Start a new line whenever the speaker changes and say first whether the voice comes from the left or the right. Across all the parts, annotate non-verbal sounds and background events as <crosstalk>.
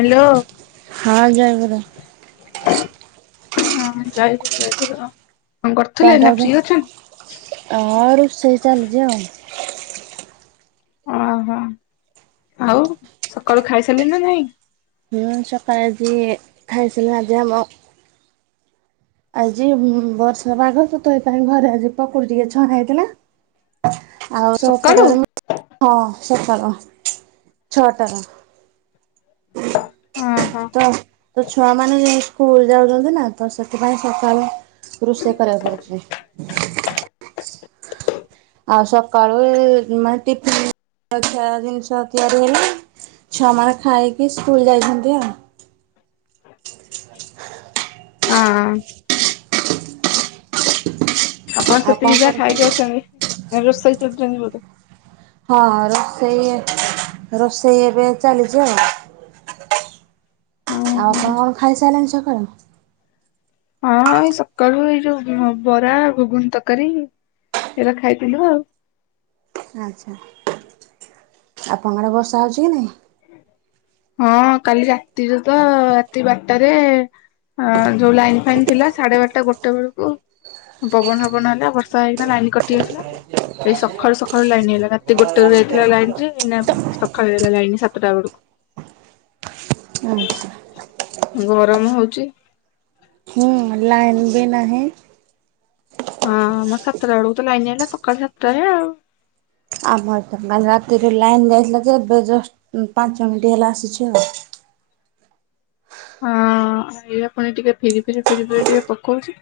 left: Hello.
right: ହଁ ଜୟଗୁରୁ।
left: ହଁ ଜୟଗୁରୁ ଜୟଗୁରୁ। କରୁଥିଲେ
right: କଣ
left: ନା ଫ୍ରି
right: କରୁଚ?
left: ଅଛନ୍ତି?
right: ଆ ରୋଷେଇ ଚାଲିଚି ଆଉ।
left: ଓହୋ। ଆଉ ସକାଳୁ ଖାଇ ସାରିଲେଣି ନା ନାଇଁ?
right: ହୁଁ ସକାଳେ ଆଜି ଖାଇଥିଲି ଆଜି ଆମ
left: <inaudible>
right: ଆଜି ବର୍ଷା ପାଗ ତ। ତୋ ପାଇଁ ଘରେ ଆଜି ପକୁଡି ଟିକେ ଛଣା ହେଇଥିଲା। ଆଉ ତୋ
left: ସକାଳୁ
right: ଓପର ଘର ହଁ ସକାଳ ଛଅ ଟାର।
left: ହଁ।
right: ତ ତୋ ଛୁଆ ମାନେ ସ୍କୁଲ ଯାଉଚନ୍ତି ନା। ତ ସେଥିପାଇଁ ସକାଳୁ ରୋଷେଇ କରିବାକୁ ପଡ଼ୁଛି। ଆଉ ସକାଳୁ ଏମେ ଟିଫିନ <unintelligible> ଜିନିଷ ତିଆରି ହେଲା। ଛୁମା ମାନେ ଖାଇକି ସ୍କୁଲ ଯାଇଛନ୍ତି ଆଉ।
left: ଆଁ କଣ ସେ
right: ଆଉ
left: ପ୍ରିଜା
right: କର
left: ଖାଇକି ଅଛନ୍ତି। ଏ ରୋଷେଇ ଚଲୁଚନ୍ତି ବୋଧେ।
right: ହଁ ରୋଷେଇ ରୋଷେଇ ଏବେ ଚାଲିଚି ଆଉ। ଆଉ
left: ଓହୋ।
right: କଣ କଣ ଖାଇ ସାରିଲେଣି ସକାଳୁ?
left: ହଁ ଏଇ ସକାଳୁ ଏଇ ଯୋଉ ବରା ଘୁଗୁନି ତରକାରୀ ଏଟା ଖାଇଥିଲୁ ଆଉ।
right: ଆଚ୍ଛା ଆପଣଙ୍କ ଆଡ଼େ ବର୍ଷା ହେଉଚି କି ନାହିଁ।
left: ହଁ କାଲି ରାତିରେ ତ ରାତି ବାରଟାରେ। ହଁ ଯୋଉ ଲାଇନ୍ ଫାଇନ୍ ଥିଲା ସାଢେ ବାରଟା ଗୋଟେ ବେଳୁକୁ। ପବନ ହବନ ହେଲା ଆ ବର୍ଷା ହେଇଗଥିଲା ଲାଇନ କଟି ଯାଇଥିଲା। ଏଇ ସକାଳୁ ସକାଳୁ ଲାଇନ ଆଇଲା ରାତି ଗୋଟେ ରୁ ଯାଇଥିଲା ଲାଇନ ଯେ ଏଇନା ସକାଳ ହେ ଲାଇନ ସା ତ ଟା
right: ଆଚ୍ଛା।
left: ବେଳୁ ଗରମ ହଉଚି।
right: ହ ଲାଇନ ବି ନାହିଁ।
left: ହଁ ମ ସାତଟା ବେଳକୁ ତ ଲାଇନ ଆଇଲା ସକାଳ ସାତଟାରେ ଆଉ।
right: ଆମର ତ କାଲି ରାତିରେ ଲାଇନ୍ ଯାଇଥିଲା ଯେ ଏବେ ଜଷ୍ଟ ପାଞ୍ଚ ମିନିଟ୍ ହେଲା ଆସିଛି ଆଉ।
left: ହଁ ଏଇବା ଫୁଣି ଟିକେ ଫିରି ଫିରି ଫିରି ଫିରି ଟିକେ ପକଉଛି।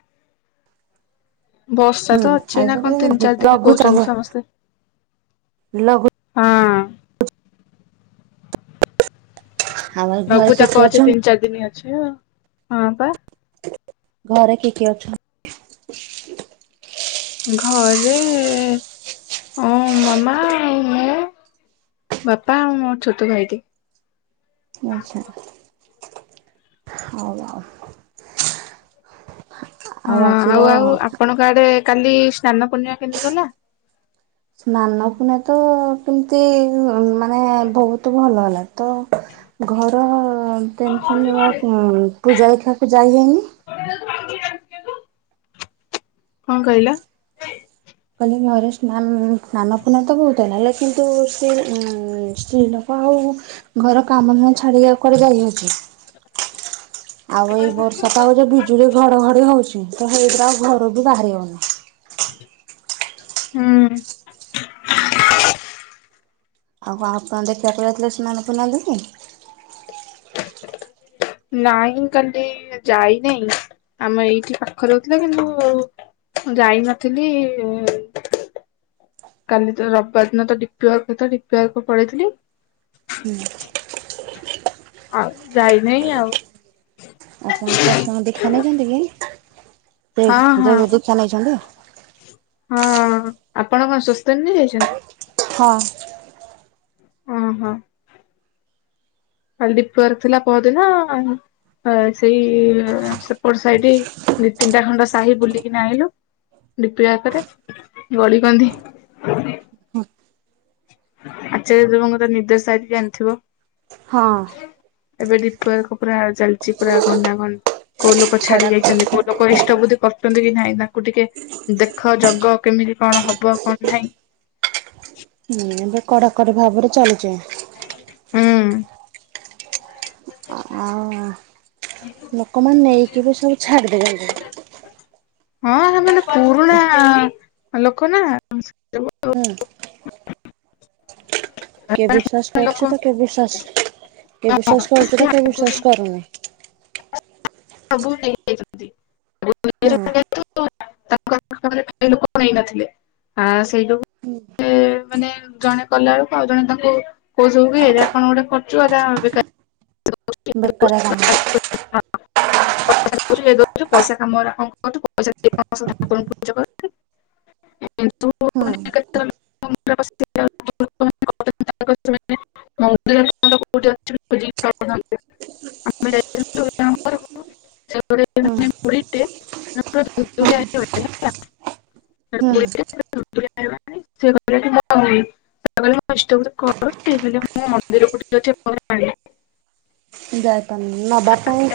left: ବର୍ଷା
right: ହୁଁ
left: ତ ଅଛି
right: ଆଉ
left: ନା
right: ସେଟା
left: କଣ ତିନି
right: ଲଘୁ
left: ଚାରି ଦିନ
right: ଲଘୁଚାପ
left: କହୁଛନ୍ତି ସମସ୍ତେ।
right: ଲଘୁ
left: ହଁ।
right: ଆମ ଘରେ
left: ଲଘୁ
right: କିଏ
left: ଚାପ
right: କିଏ
left: ଅଛି
right: ଅଛନ୍ତି?
left: ତିନି ଚାରି ଦିନି ଅଛି ହଁ ପା।
right: ଘରେ କି କିଏ ଅଛନ୍ତି।
left: ଘରେ ଅ ମାମା ଆଉ ମୁଁ। ବାପା ଆଉ ମୋ ଛୋଟ ଭାଇଟେ।
right: ଆଛା ହଉ ଆଉ।
left: ହଁ
right: ଆଉ ଆଜିର
left: ଆଉ ଆପଣଙ୍କ ଆଡେ କାଲି ସ୍ନାନ ପୂର୍ଣିମା କେମିତି ଗଲା।
right: ସ୍ନାନ ପୁନେଇ ତ କେମିତି ମାନେ ବହୁତ ଭଲ ହେଲା। ତ ଘର ଟେନସନ ନେବା ଆଉ ପୂଜା ଦେଖିବାକୁ ଯାଇ ହେଇନି।
left: <inaudible> କଣ କହିଲ।
right: କଲି ନ ରେ ସ୍ନାନ ପୁର୍ଣ୍ଣିମା ତ ବହୁତ ହେଲା ହେଲେ କିନ୍ତୁ ସେ ସ୍ତ୍ରୀ ଲୋକ ଆଉ ଘର କାମ ଧାଁ ଛାଡି ଆଉ କୁ ଆଡ଼େ ଯାଇହଉଛି।
left: ଠିକ।
right: ଆଉ ଏଇ ବର୍ଷାଟା ଆଉ ଯଉ ବିଜୁଳି ଘଡଘଡି ହଉଛି ତ ହେଇଥିରେ ଆଉ ଘର ବି ବାହାରି ହଉନି।
left: ହୁଁ।
right: ଆଉ କ ଆପଣ ଦେଖିବାକୁ ଯଥିଲେ ସ୍ନାନ ପୂର୍ଣ୍ଣିମା ଦେଖି।
left: ନାଇଁ କାଲି ଯାଇନେଇ ଆମ ଏଇଠି ପାଖରେହୁଥିଲା କିନ୍ତୁ ମୁଁ ଯାଇନଥିଲି। କାଲି ତ ରବିବାର ଦିନ ତ ଡିପି ୱାର୍କଥିଲା ଡିପି ୱାର୍କ ପଳେଇଥିଲି।
right: ହୁଁ।
left: ଆଉ ଯାଇ ନେଇ ଆଉ।
right: ଆପଣ ଶାଶୁ ଦୀଖ୍ୟା ନେଇଛନ୍ତି କି ସେ
left: ହଁ
right: ଜୋ
left: ହଁ
right: ଦୀଖ୍ୟା ନେଇଛନ୍ତି।
left: ହଁ ଆପଣ କଣ ସୁସ୍ଥ ନେଇ ଯାଇଛନ୍ତି।
right: ହଁ।
left: ହଁ ହଁ। କାଲି ଡିପୀ ୱର୍କ ଥିଲା ପହଦିନ ହ ସେଇ ସେପଟ ସାଇଟ୍‌ ତିନିଟା ଖଣ୍ଡ ସାହି ବୁଲିକିନା ଆଇଲୁ। ଡୀପି ଆକରେ ଗଳି କନ୍ଧି। ଆଚାରଯ୍ୟ ଦେବଙ୍କ ର ନିର୍ଦେଶ ସାରିକି ଆଣିଥିବ।
right: ହଁ।
left: ଏବେ ଡ଼ିପି ୱର୍କ ପୁରା ଚାଲିଛି ପୁରା ଘଣ୍ଟା ଘଣ୍ କୋଉ ଲୋକ ଛାଡି
right: କଡାକ
left: ଯାଇଛନ୍ତି କୋଉ ଲୋକ ଇଷ୍ଟ ବୁଦ୍ଧି କରୁଛନ୍ତି କି ନାହିଁ ତାକୁ ଟିକେ ଦେଖ ଜଗ କେମିତି କଣ ହବ କଣ ନାହିଁ।
right: ହୁଁ ଏବେ କଡ଼ାକଡ଼ି ଭାବରେ ଚାଲିଛେ।
left: ହୁଁ।
right: ଆଉ ଲୋକମାନେ ନେଇକି ବି ସବୁ ଛାଡି <unintelligible>
left: ହଁ ସେମାନେ ପୁରୁଣା ଲୋକ ନା। <inaudible>
right: ହୁଁ। କିଏ ବିଶ୍ୱସ
left: ଲୋକ
right: କରୁଚି ତ କିଏ ବିଶ୍ୱାସ କିଏ ବିଶ୍ୱସ କରୁଚି ତ କିଏ
left: ଆଗରୁ
right: ବିଶ୍ୱସ କରୁନି। ହଁ
left: <unintelligible> <unintelligible> ମାନେ ଜଣେ କଲା ବେଳକୁ ଆଉ ଜଣେ ତାଙ୍କୁ କୋଉ ସବୁ ଏରା କଣ ଗୋଟେ କରଚୁ ଏରା ବେକା
right: ବେକାରିଆ କାମ।
left: ପଇସା ରଖୁଚୁ ଇଏ କରଚୁ ପଇସା କାମ ଉରା କଣ କରୁଚୁ। <unintelligible> ପଇସା ଠାକୁରଙ୍କୁ ପୂଜା କରୁଚୁ।
right: ହଁ।
left: କେତେବେଳେ ମୁଣ୍ଡରେ ପଶିକି <unintelligible> ଆମେ ଯାଇଥିଲୁ
right: ହୁଁ
left: <unintelligible>
right: ହୁଁ।
left: <unintelligible> <unintelligible> ଇଷ୍ଟ ବୁତି କରୁଚି ସେଇଥିପାଇଁ ମୁଁ ମନ୍ଦିରକୁ ଟିକେ ଏ ପର୍ଯ୍ୟନ୍ତ ଯାଇନି।
right: ଯାଇପାରୁନି ନବା
left: ହଁ।
right: ପାଇଁ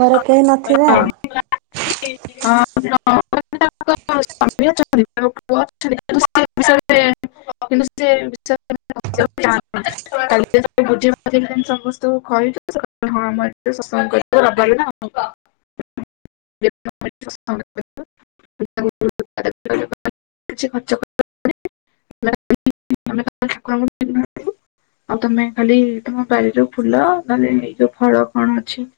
right: ଘରେ କେହି ନଥିବେ ଆଉ।
left: <unintelligible> <unintelligible> ହଁ କିନ୍ତୁ ସେ <unintelligible> ସମସ୍ତଙ୍କୁ କହି ଦ ସ ହଁ ଆମ ଏ ଶସଙ୍କ କରିବେ ରବିବାରେ ନା <unintelligible> <unintelligible> କିଛି ଖର୍ଚ୍ଚ <unintelligible> ଆଉ ତମେ ଖାଲି ତମ ବାରିରୁ ଫୁଲ ନହେଲେ ଏଇ ଯୋଉ ଫଳ କଣ ଅଛି।